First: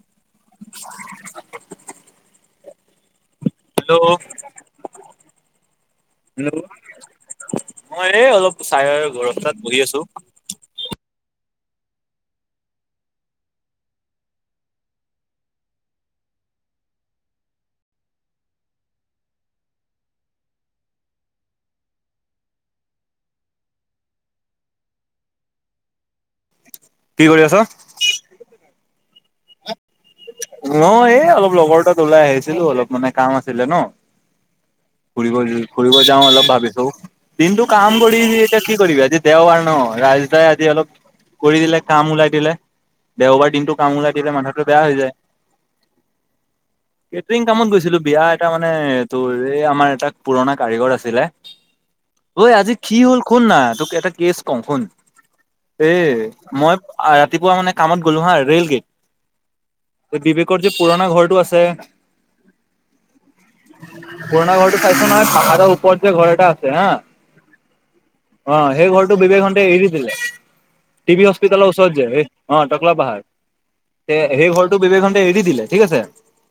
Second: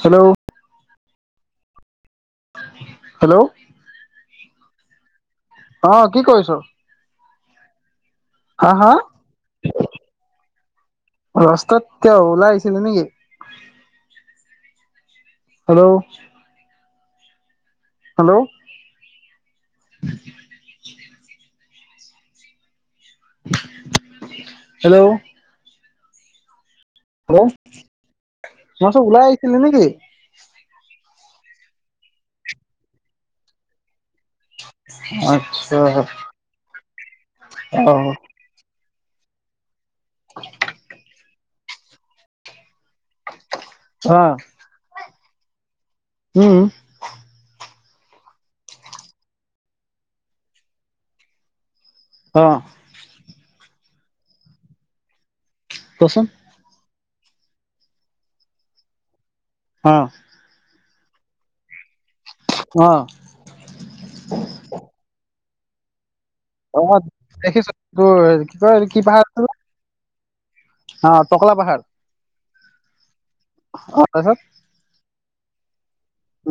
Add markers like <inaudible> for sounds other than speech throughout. Hello hello hello অ কি কৰিছ মই এই অলপ হা চাই হা ঘৰ তাত বহি আছো ৰাস্তাত কিয়া ওলাই আহিছিলি নেকি হেল্ল' হেল্ল' হেল্ল' কি কৰি হেল্ল' আছ? মই কৈছোঁ ওলাই আহিছিলি নেকি ন এই অলপ লগৰ তাত ওলাই আহিছিলো অলপ মানে কাম আছিলে ন ফুৰিব আচ্ছা ফুৰিব যাওঁ অলপ ভাবিচো দিনটো কাম অ কৰি এতিয়া কি কৰিবি আজি দেওবাৰ ন ৰাজ দাই আজি অলপ কৰি দিলে কাম ওলাই দিলে দেওবাৰ দিনটো কাম ওলাই অ মাথাটো বেয়া হৈ যায় উম কেটৰিং কামত গৈছিলো বিয়া এটা মানে তোৰ এই আমাৰ এটা পুৰণা কাৰিকৰ আছিলে ঐ অ আজি কি হ'ল শুন না তোক এটা কেছ কও শুন এ কচোন মই ৰাতিপুৱা মানে কামত গ'লো হা ৰেইল গেট অ বিবেকৰ যে পুৰণা ঘৰটো আছে অ পুৰণা ঘৰটো চাইছ নহয় পাহাৰৰ ওপৰত ঘৰ এটা আছে অ হা দেখিছো তোৰ কি অ কয় সেই কি ঘৰটো পাহাৰ বিবেক আছিলে? হতে এৰি দিলে অ টি বি টকলা হস্পিটেলৰ পাহাৰ ওচৰত যে অ টকলা পাহাৰ অ তে তাৰপিছত সেই ঘৰটো বিবেকহতে এৰি দিলে ঠিক আছে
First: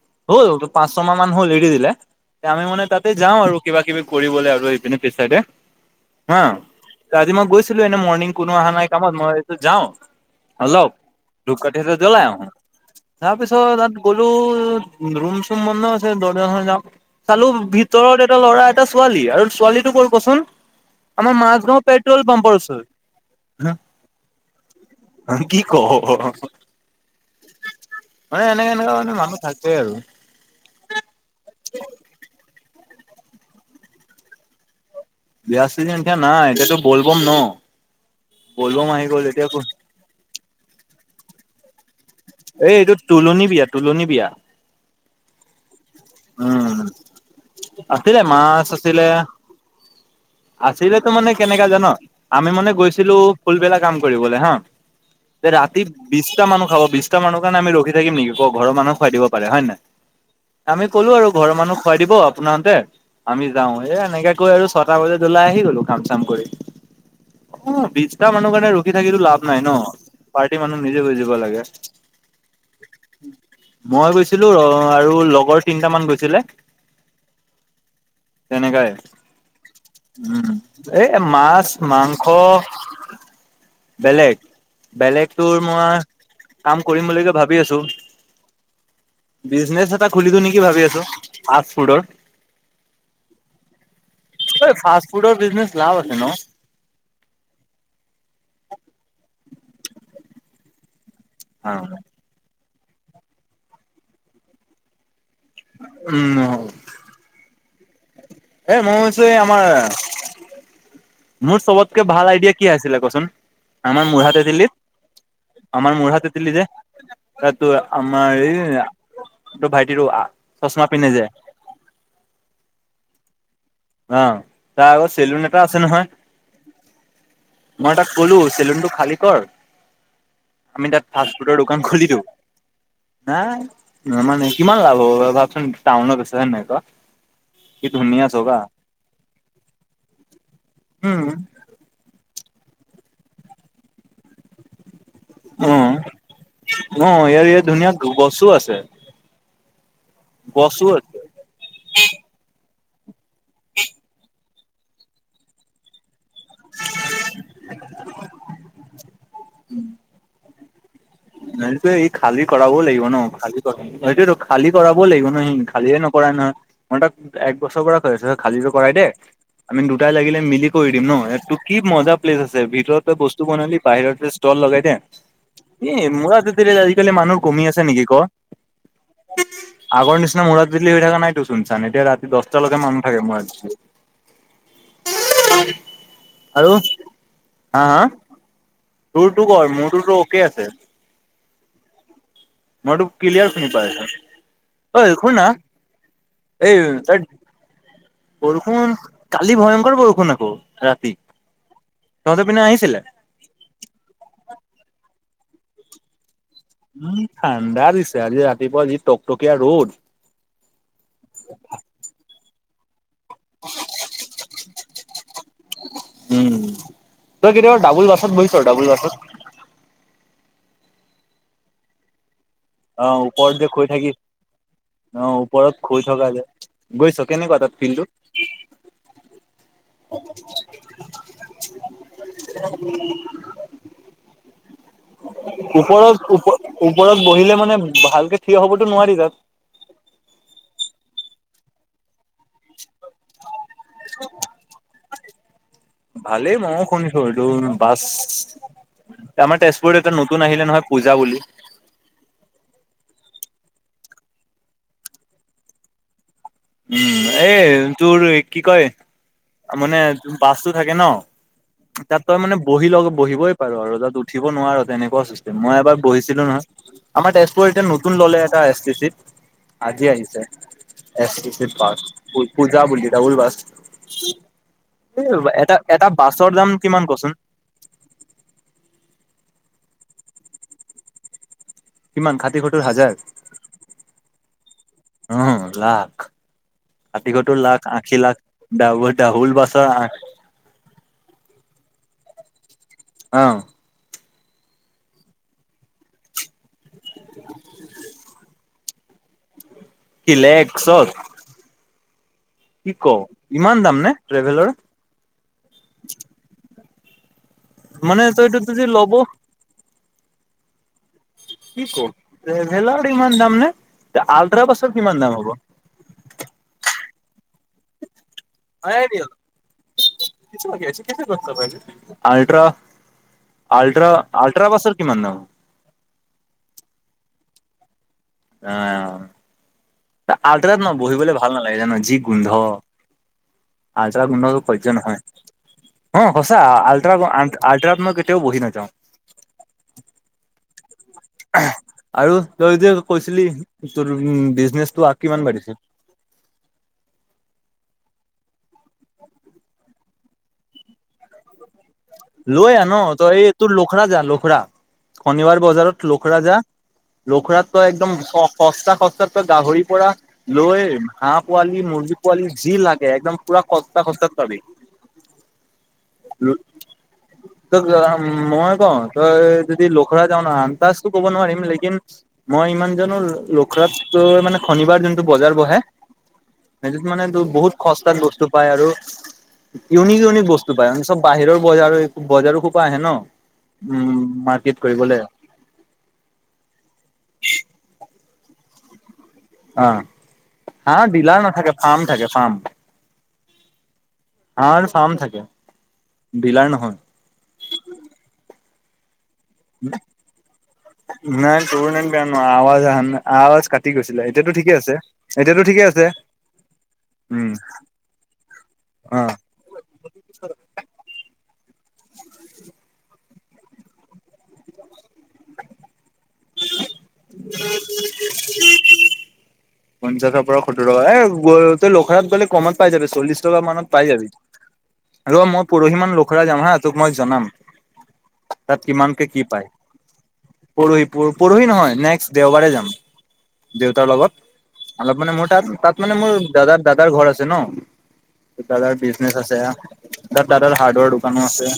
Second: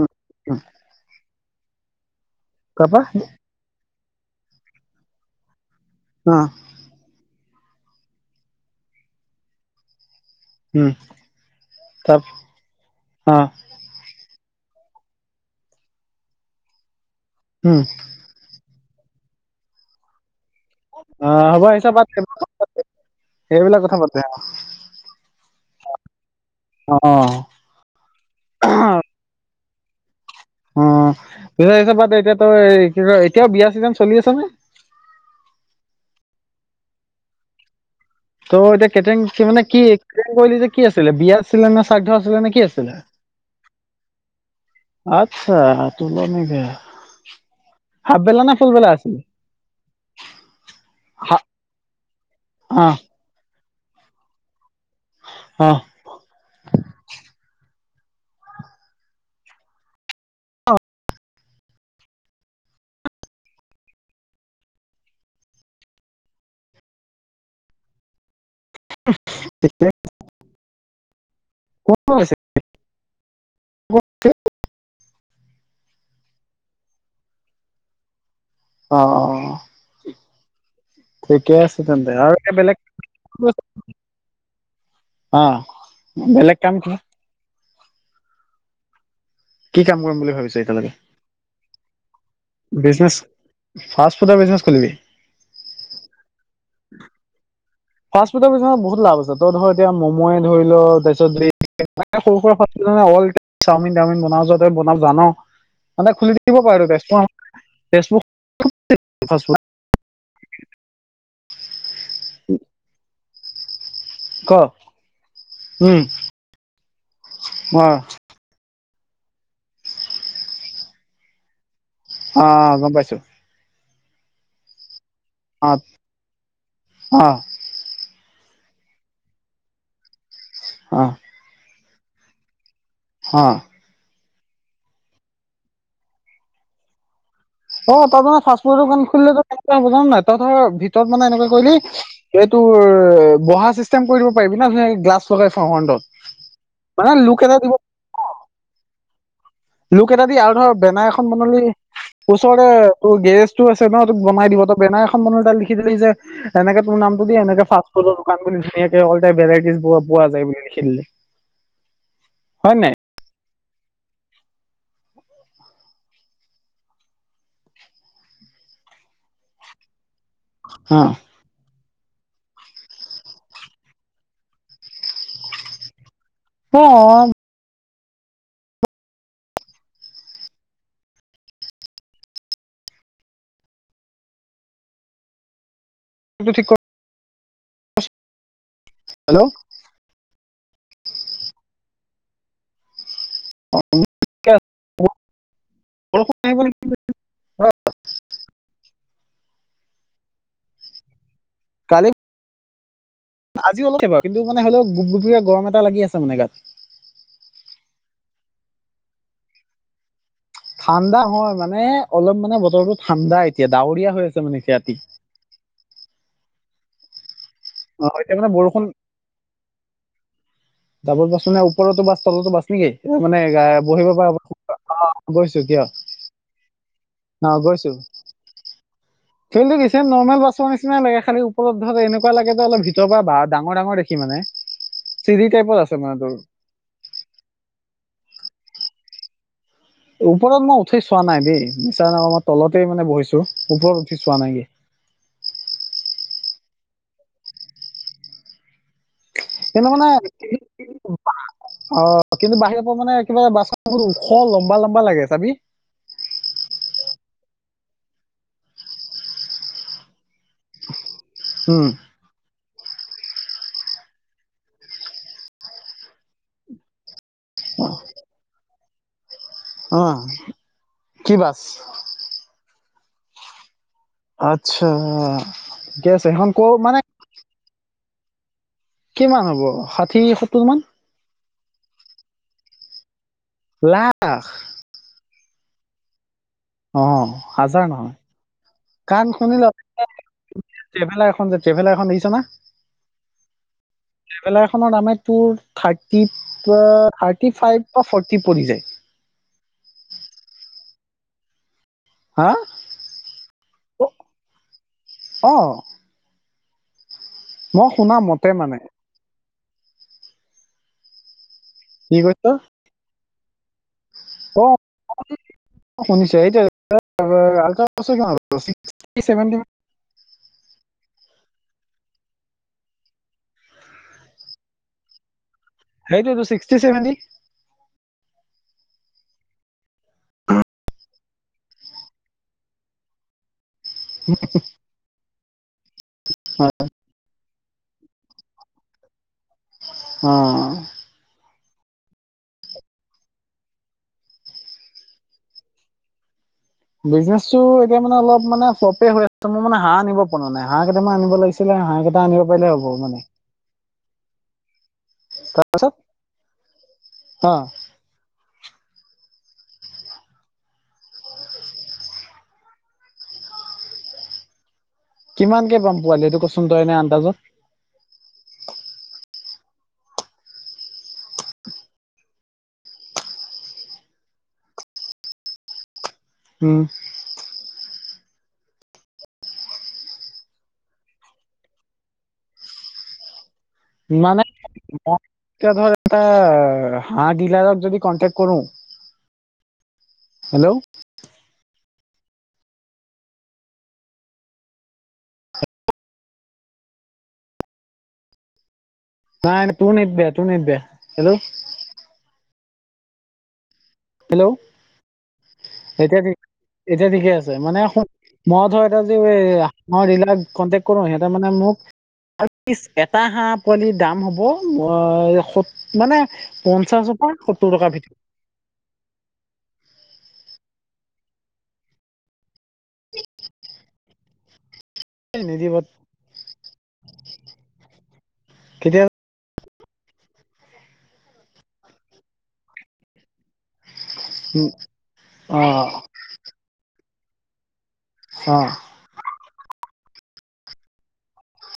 উম হ'ল পাঁচ ছ মাহ মান হল এৰি দিলে আমি মানে তাৰপা তাতে যাওঁ আৰু কিবা কিবি কৰিবলৈ আৰু এইপিনে পিছ চাইদে অ হা আজি মই গৈছিলো এনে মৰ্ণিং কোনো অহা নাই কামত মই ভাবিছো যাও উম অলপ ধূপ কাটি তাৰ জ্বলাই আহো অ তাৰপিছত তাত গলো ৰুম চুম বন্ধ আছে দৰ্জা চৰ্জা যাও চালো উম ভিতৰত এটা ল'ৰা এটা ছোৱালী আৰু ছোৱালীটো কৰ কচোন? অ আমাৰ হ'ব মাজগাঁও এইচব বাদ দে পেট্ৰল পাম্পৰ ওচৰত সেইবিলাক কথা পাতে অ কি ক। মানে এনেকাে এনেকা মানে মানুহ থাকে আৰু। অ‌ সেই চব‌ বাদ দে এতিয়াতো কি ক এতিয়াও বিয়া চিজন চলি আছে নে। বিয়া ছিজন ত এতিয়া নাই এতিয়াতো বলবম ন ত' বলবম এতিয়া আহি কেটন গ'ল এতিয়া মানে কি কে কলি যে কি আছিলে বিয়া আছিলে নে। শ্ৰাদ্ধ আছিলে নে কি এই এইটো আছিলে? তুলনি বিয়া তুলনি বিয়া। আচ্ছা তোলনি বিয়া উম আছিলে মাছ আছিলে। আছিলেতো মানে হা কেনেকা জান আমি মানে অ গৈছিলো। ফুলবেলা কাম কৰিবলৈ হা যে অ ৰাতি বিশটা মানুহ খাব বিশ কাৰণে আমি ৰখি থাকিম নেকি ঘৰ মানুহে খুৱাই দিব পাৰে হয় নাই। আমি কলো আৰু ঘৰৰ মানুহ খুৱাই দিব আপোনহতে আমি যাও এ এনেকে কৈ আৰু ছটা বজাত। ওলাই আহি গলো কাম কৰি অ বিছটা মানুহ কাৰণে - ৰখি থাকি লাভ নাই ন ঠিকে পাৰ্টি মানুহ নিজে বুজিব লাগে। কোন কোন গৈছে? মই গৈছিলো অ আৰু লগৰ তিনটা মান গৈছিলো। চিলখ <unintelligible> অ উম এ ঠিকে মাছ আছে তেন্তে মাংস। আৰু এতিয়া বেলেগ বেলেগ -বেলেগ অ তোৰ মই বেলেগ কাম কি কৰিম বুলি কে ভাবি আছো। কি বিজনেছ কাম এটা কৰিম খুলি বুলি দিম ভাবিছ নেকি ভাবি এতিয়ালৈকে? আছো ফাৰ্ষ্টফুডৰ বিজনেছ ফাৰ্ষ্ট ফুডৰ বিজনেছ এই খুলিবি। ফাষ্ট ফুডৰ বিজনেছ লাভ আছে ন? <inaudible> ফাষ্ট ফুডৰ কিছুমান বহুত লাভ আছে তই ধৰ এতিয়া ম'মো ধৰি ল তাৰপিছত সৰু সুৰা। অল চাওমিন টাওমিন বনাও যাতে বনা জান মানে খুলি দিব উম, পাৰো তে। ফেচবুক এ মই হৈছে আমাৰ মোৰ চবত কে ভাল আইডিয়া কি আছিলে কচোন। আমাৰ ক পঢ়াতে আম উম মৰ হাততিলে কাতো অ আমাৰ টো ভাইটিৰো চচমা পিন্ধে যায়। অ গম পাইছো। অ তাৰ আগত চেলুন এটা অ আছে নহয় অ মই এটা। ব'লো চেলুনটো খালী কৰ আমি অ তাত ফাষ্ট ফুডৰ দোকান খুলি দিওঁ। অ নাই মানে কিমান লাভ হ'ব ভাবচোন টাউনত আছ হয় নাই ক কি অ তই ধুনীয়া মানে চা ফাষ্টফুড দোকান খুলিলে কি হ'ব জান নাই তই ধৰ ভিতৰত মানে উম, এনেকুৱা কৰিলি। এইটোৰ বহা চিষ্টেম কৰি দিব পাৰিবি না গ্লাছ। চ ফ অ', খডত মানে অ', লোক ইয়াৰ এটা ইয়াত দিব। ধুনীয়া গছো আছে লোক এটা দি আৰু ধৰ গছো বেনাই আছে এখন বনালি ওচৰৰে। ত' গেজটো আছে ন তোক বনাই দিব ত বনাৰ এখন বন তাত লিখি দিলি যে। এনেকে তোৰ নামটো দিয় এনে ফা ফুডৰ দোকান বুলি ধুনীয়াকে অলটাইপ ভেইটিজ পোৱা যায় বুলি লিখি দিলে। ন ত এই খালী কৰাবও লাগিব ন খালী। সেইটোয়তো খালী কৰাবই লাগিব নহ সি খালিয়ে নকৰাই নহয় মই তাক এক বছৰ পৰা কৈ আছো খালী। কৰাই দেই আমি দুটাই লাগিলে মিলি কৰি দিম ন তোক। কি মজা প্লেচ আছে ভিতৰত তই বস্তু বনালি বাহিৰতে ষ্টল লগাই দে এ ইমান। <unintelligible> তোৰতেৰে অ আজিকালি মানুহ কমি আছে নেকি ক? আগৰ নিচিনা মৰাত ভিলি হৈ থাকা নাইতো চোন-চান এতিয়া ৰাতি দহটালৈকে মানুহ থাকে মৰাত <inaudible> উ <unintelligible> উম ও আৰু হা হা? তোৰ হেল্ল' তো ক। মোৰটোতো ঠিকেই আছে। মইটো। ক্লিয়াৰ শুনি পাই আছোঁ ঐ শুন না বৰষুণ আহিব এই নেকি বৰষুণ কালি ভয়ংকৰ বৰষুণ আকৌ। ৰাতি তহঁতৰ পিনে আহিছিলে। আজিও অলপ কিনেৰিলেও গুপ গুপীয়া গৰম এটা লাগি আছে মানে গাত উম ঠাণ্ডা দিছে আজি ৰাতিপুৱাজি টক টকীয়া ৰ'দ। <unintelligible> ঠাণ্ডা হয় মানে অলপ মানে বতৰটো <unintelligible> ঠাণ্ডা এতিয়া ডাৱৰীয়া হৈ আছে মানে এতিয়া উম। তই কেতিয়া অ ডাবুল বাছত এতিয়া মানে গৈছো বৰষুণ ডাবুল বাছত ডাবুল বাছ মানে ওপৰতো বাছ তলতো বাছ নেকি অ মানে ওপৰত যে শুই বহিব থাকি পাৰে। অ ওপৰত শুই থকা যে গৈছ কেনেকুৱা তাত কিন্তু <unintelligible> বেছি নৰ্মেল বাছৰ নিচিনাই লাগে খালি উঠিলে এনেকুৱা লাগে যে অলপ ভিতৰ পৰা বা ডাঙৰ-ডাঙৰ দেখি মানে। চিৰি টাইপত <unintelligible> আছে মানে ওপৰত তোৰ ওপ ওপৰত বহিলে মানে ভালকে থিয় হ'বতো নোৱাৰি তাত <unintelligible> ওপৰত মই উঠি চোৱা নাই দেই মিচা নক‌ও মই তলতেই মানে বহিছো। ওপৰত উঠি চোৱা নাই। মইও শুনিছো এইটো বাছ। আমাৰ কিন্তু তেজপুৰত মানে এটা নতুন আহিলে নহয় পূজা বুলি <unintelligible> অ কিন্তু বাহিৰ পৰা মানে। কিবা বাছখন <unintelligible> ওখ লম্বা-লম্বা লাগে চাবি। উম এ তোৰ কি কয় মানে। বাছটো থাকে ন উম তাত তই মানে বহি লগ বহিবই পাৰো আৰু তাত উঠিব নোৱাৰো তেনেকুৱা চিষ্টেম মই এবাৰ বহিছিলো নহয়। আমাৰ তেজপুৰত এতিয়া নতুন ললে এটা এছ টি চিত অ আজি আহিছে এছ কি টি বাছ পূজা বুলি ডাবুল বাছ আচ্ছা এ এটা এটা ঠিকে আছে সেইখন বাছৰ ক দাম মানে কিমান কচোন। কিমান হ'ব ষাঠি সত্তৰ মান কিমান ষাঠি সত্তৰ হাজাৰ লাখ উম লাখ। অ ষাঠি সত্তৰ লাখ হাজাৰ নহয় আশী লাখ ডাহ কাৰণ ডাবুল শুনি ল বাছৰ। ট্ৰেভেলাৰ এখন যে ট্ৰেভেলাৰ এখন দেখিছ না আহ ট্ৰেভেলাৰ এখনৰ দামে টু থাৰ্টি থাৰ্টি ফাইভ বা ফৰ্টি পৰিছে। কি লেকচত হা কি ক ইমান দাম নে ট্ৰেভেলাৰ অ মই শুনা মানে মতে তইটো মানে যদি ল'ব। <unintelligible> কি ক ট্ৰেভেলাৰ ইমান দাম নে? <unintelligible> আল্ট্ৰা অ বাছৰ কিমান দাম হ'ব শুনিছে এতিয়া আলছে। <unintelligible> হয় ন কিছু লাগি আছ কে ক আলট্ৰা আলট্ৰা আলট্ৰা বাছৰ কিমান দাম। সেইটো তো চিক্সটি চেভনেই অঁ। আলট্ৰাত ন বহিবলে ভাল নালাগে জানা যি গোন্ধ আজৰা গোন্ধটো সৈজ নহয়। অ সঁচা আল্ট আল্ট্ৰা মই কেতিয়াও বহি নযাওঁ। অ আৰু তই যদি কৈছিলি তোৰ উম বিজনেচটো কিমান বাঢ়িছে। উ বিজনেছো এতিয়া মানে অলপ মানে সপে হৈ আছে মই মানে হাঁহ আনিব পৰা নাই হাঁহ কেইটামান আনিব লাগিছিলে হাঁহ কেইটা আনিব পাৰিলে লৈ হ'ব আন ন মানে তই এই তোৰোক- লোখৰা যা লোখৰা শনিবাৰ তাৰপাছত বজাৰত লোখৰা যা অ লোখৰা তো একদম- সস্তা সস্তাত ত গাহৰিৰ পৰা লৈ হাঁহ পোৱালি মুৰ্গী পোৱালি যি লাগে একদম পুৰা- সস্তা সস্তা পাবি- কিমান কে পাম পোৱালি সেইটো কচোন তই এনে আন ত মই কম- তই যদি লোখৰা যাও নয় আমন্তাজটো ক'ব নোৱাৰিম লেকিন মই ইমান জানো লখৰাত। ত মানে শনিবাৰ যোনটো বজাৰ বহে উম সেইটোত মানে ত বহুত- সস্তাত বস্তু পায় আৰু ইউনিক ইউনিক বস্তু পায় চব বাহিৰৰ বজাৰ- বজাৰো খোপা আহে। ন উম মানে মাৰ্কেট কৰিবলে ধৰা এটা হাঁহ ডিলাৰক যদি কটে্ কৰোঁ। অ হাঁহ ডিলাৰ নাথাকে ফাৰ্ম থাকে ফাৰ্ম- হাঁহৰ ফাৰ্ম থাকে ডিলাৰ নহয়। নাই নাই তোৰ নেট বেয়া তোৰ নেট বেয়া হেল্ল' নাই তোৰ নে ক ন আৱজ অহা নাছিলে আৱাজ কাটি গৈছিলে হেল্ল' এতিয়াতো ঠিকে আছে এতিয়াতো ঠিকে আছে। এতিয়া ঠিক- এতিয়া ঠিকে আছে উম মানে মই ধৰ অ এতিয়া যদি কন্টেক্ কৰো সিহ- মানে মোক এটা হাঁহ পোৱালিৰ দাম হ'ব স মানে পঞ্চাশৰ পৰা সত্তৰ টকাৰ ভিতৰত- পঞ্চাশৰ পৰা সত্তৰ টকা এ গ তই লখেলাত গ'লে কমত পাই যাবি চল্লিশ টকা মানত পাই যাবি। ৰ এই মই নিদিব পৰহি মান লোখৰা যাম হা তোক মই জনাম তাত তেতিয়া কিমানকে কি পায়। পৰহি প পৰহি নহয় নেক্সট দেওবাৰে যাম দেউতাৰ লগত- অলপ মানে মোৰ অ তাত তাত মানে মোৰ দাদাৰ দাদাৰ ঘৰ আছে। ন অ দাদাৰ বিজনেছ আছে তাত দাদ হাৰ্ডৱেৰ দোকানো আছে।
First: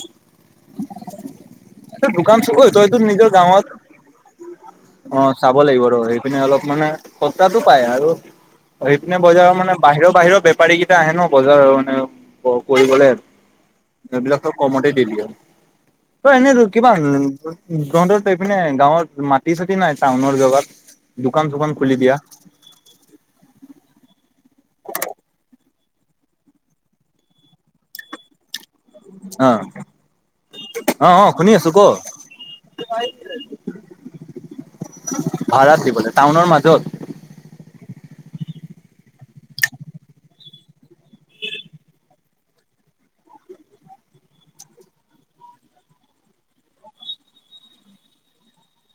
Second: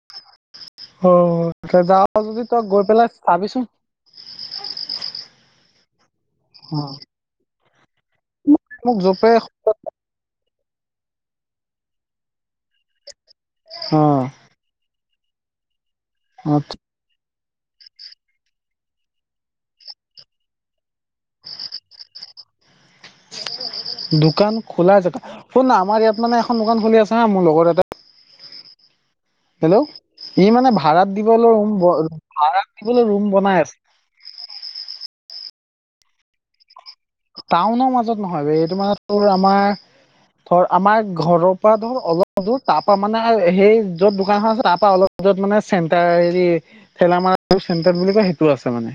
অ তই যাৱওঁ দোকান যদি চুক তই গৈ তইতো পেলাই নিজৰ গাঁৱত চাবিচোন- অ চাব লাগিব সেই পিনে অলপ অ মানে সস্তাটো পাই আৰু মোক সেই‌পিনে জপে বজাৰৰ মানে বাহিৰৰ বাহিৰৰ বেপাৰী কেইটা আহে ন বজাৰৰ মানে কৰিবলে অ এইবিলাক চব কমতে দি দিয়ে। এনে অ ৰ কিমান- তহঁতৰপিনে গাঁৱত মাটি চাটি নাই টাউনৰ জেগাত দোকান চোকান খুলি দিয়া। শুনা আমাৰ ইয়াত মানে এখন দোকান খুলি আছে না মোৰ লগৰ এটাই অ হেল্ল' ই মানে ভাড়াত অ অ শুনি দিবলৈ আছো ৰুম ক বনাই দিবলৈ ৰুম বনাই আছে অ ভাড়াত দিবলৈ টাউনৰ মাজত টাউনৰ মাজত নহয় বে এইটো মানে তোৰ আমাৰ- ধৰ আমাৰ ঘৰৰ পৰা ধৰ অলপোৰ তাৰ পৰা মানে সেই যত দোকান খন আছে তাৰপা অলপ- যত মানে চেণ্টাৰ হেৰি ঠেলামাৰা চেণ্টাৰ বুলি কয় সেইটো আছে মানে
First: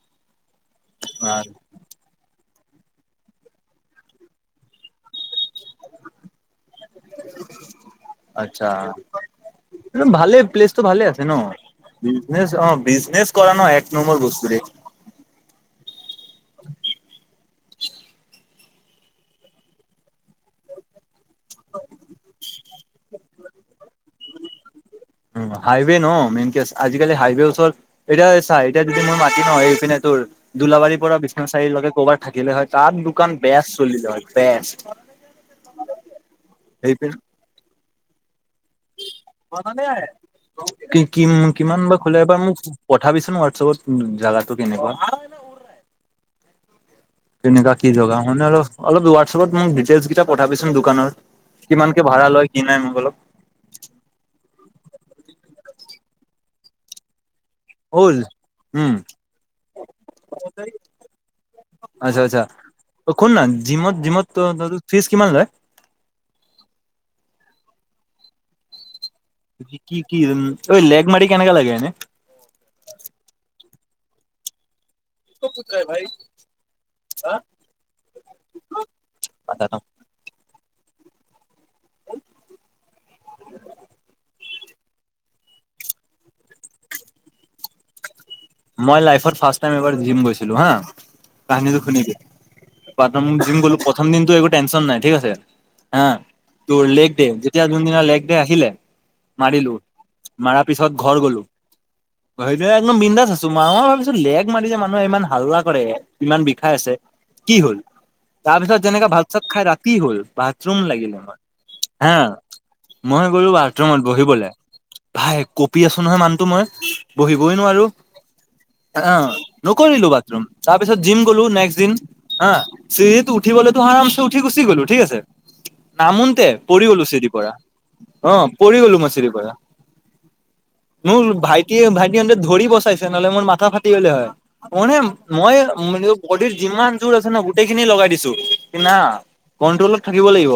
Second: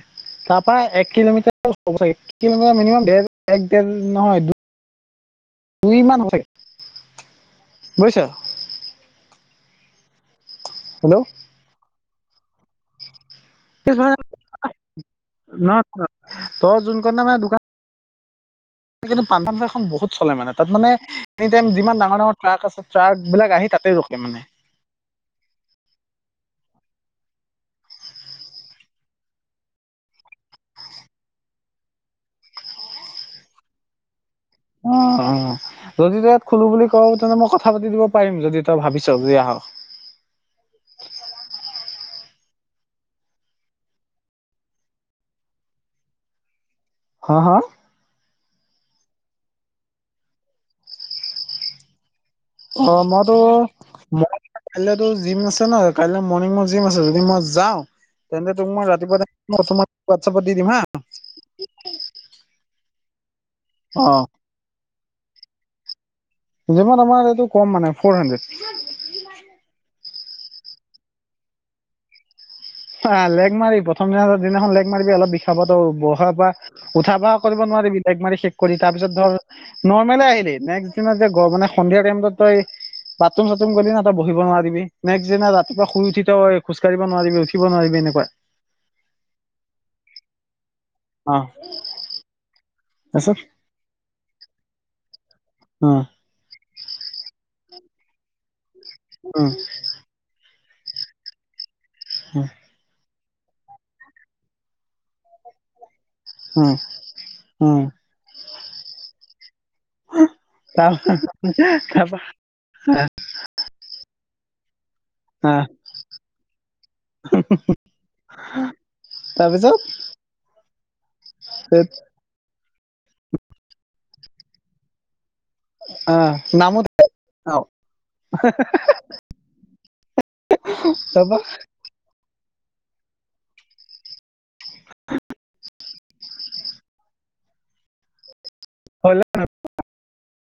তাৰ- প্ৰায় এক কিলোমিটাৰ কিলোমিটাৰ মিনিমামৰ এক দেৰ নহয়। দুই মান- বুজিছ আচ্ছা ম ভালে- পেলেইছটো ভালে আছে। ন অ বিজনেছ কৰা ন এক হেল্ল' নম্বৰ বস্তুৰে- ত জুন কন মানে দোকান কিন্তু পাণ তামোল এখন বহুত চলে মানে তাত মানে এনি টাইম যিমান ডাঙৰ ডাঙৰ ট্ৰাক আছে ট্ৰাক বিলাক আহি। তাতে ৰখে মানে উ হাইৱে ন মেইন আজিকালি হাইৱেৰ ওচৰত এতিয়া চাই এতিয়া যদি মই মাতি ন এইপিনে দোলাবাৰীৰ পৰা বিশ্বনাথ চাৰি আলিৰ লকে ক'বাত থাকিলে হয় তাত দোকান বেয়া চলিলে হয়। বেষ্ট অ অ যদি তই ইয়াত খলো বুলি ক সেইপিনে তেন্ত মই কথা পাতি দিব পাৰিম যদি। তই ভাবিছ যে আহ কি কি কিমান বা ফ এবাৰ মোক পঠাবিছোন হোৱাটছএপত জাগাটো কেনেকুৱা। হা হা কেনেকা কি ৰেখা মানে অলপ অলপ হোৱাটছপত মোক ডিটেইলচ কেইটা পঠাবিচোন দোকানত কিমানকে ভাড়া লয় কি নাই অ মোক অলপ মোৰ তো কাইলেতো জিম আছে ন কাইলৈ মৰ্ণিঙ মত জিম আছে যদি ম যাওঁ হ'ল তেন্তে তোক মই উম ৰাতিপুৱা তোমাক হোৱাটছআপত দি দিম হা আচ্ছা আচ্ছা অ শুন না জিমত অ জিমত ত ফিজ কিমান লয়? জিমত আমাৰ এইটো কম মানে ফৰ হাণ্ড্ৰেড কি কি ঐ লেগ মাৰি কেনেকা লাগে এনে অ লেগ মাৰি প্ৰথম দিনা দিনাখন লে মাৰিবি অলপ বিষাব বহা পৰা উঠা বহা কৰিব নোৱাৰি বিলাইগ মাৰি শেষ কৰি তাৰ পিছত ধৰ নৰ্মল আহিলি নেক্সট দত যে মানে সন্ধিয়া টাইম তই বাথৰুম চাথৰুম গললে না তই বহিব নোৱাৰিবি নেক্সট দিনা ৰাতিপুৱা শুই উঠি ত খজাঢ়িব নোৱাৰিবি শিকিব নোৱাৰিবি এনেকুৱাই মই লাইভত ফাষ্ট টাইম জিম গৈছিলো হা অ কাহিনীটো শুনিবি তাৰপিছত প্ৰথম দিন একো টেনচন নাই ঠিক আছে অ হ তোৰ লেখ দে এতিয়া যোনদিনা লেগ দে আহিলে উম মাৰাৰ পিছত ঘৰ গ'লো উম একদম বিন্দাছ আছো। মা ভাবিছো লেগ মাৰি যে মানুহে ইমান হাল্লা কৰে ইমান বিষাই উম আছে কি হল? উম তাৰপিছত যেনেকাে ভাত চাত খাই ৰাতি হ'ল বাথৰুম তাৰ লাগিলে নহয় হা তাৰপা মই গ'লো বাথৰুমত বহিবলে। ভাই অ কঁপি আছো নহয় মানুহটো মই বহিবই নোৱাৰো। আহ তাৰপিছত নকৰিলো বাথৰুম তাৰপিছত জিম গ'লো নেক্স দিন হা চি উঠিবলৈতো আম চেঠ গুচি গলো ঠিক আছে। অ নামনতে পৰি নামত গলো চিৰি পৰা। অ অ পৰি গলো মই চিৰি পৰা মোৰ তাৰপা ভাইটি ভাইটি সহঁতে ধৰিব নহলে মোৰ মাথা ফাটি গ'লে হয় মানে মই বডিৰ যিমান জোৰ আছে ন গোটেই খিনি লগাই দিছো কি না হলে কণ্ট্ৰলত থাকিব লাগিব।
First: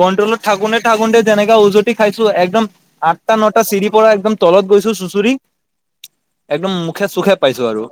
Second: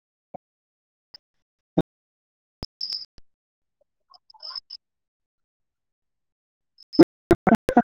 কণ্ট্ৰল ঠাকুতে ঠাকনে যেনেগা উওজুটো খাইছো একদম আঠটা নটা চিৰি পৰা একদম তল ত গৈছো চুচৰি <inaudible> একদম মুখে চুখে পাইছো আৰু।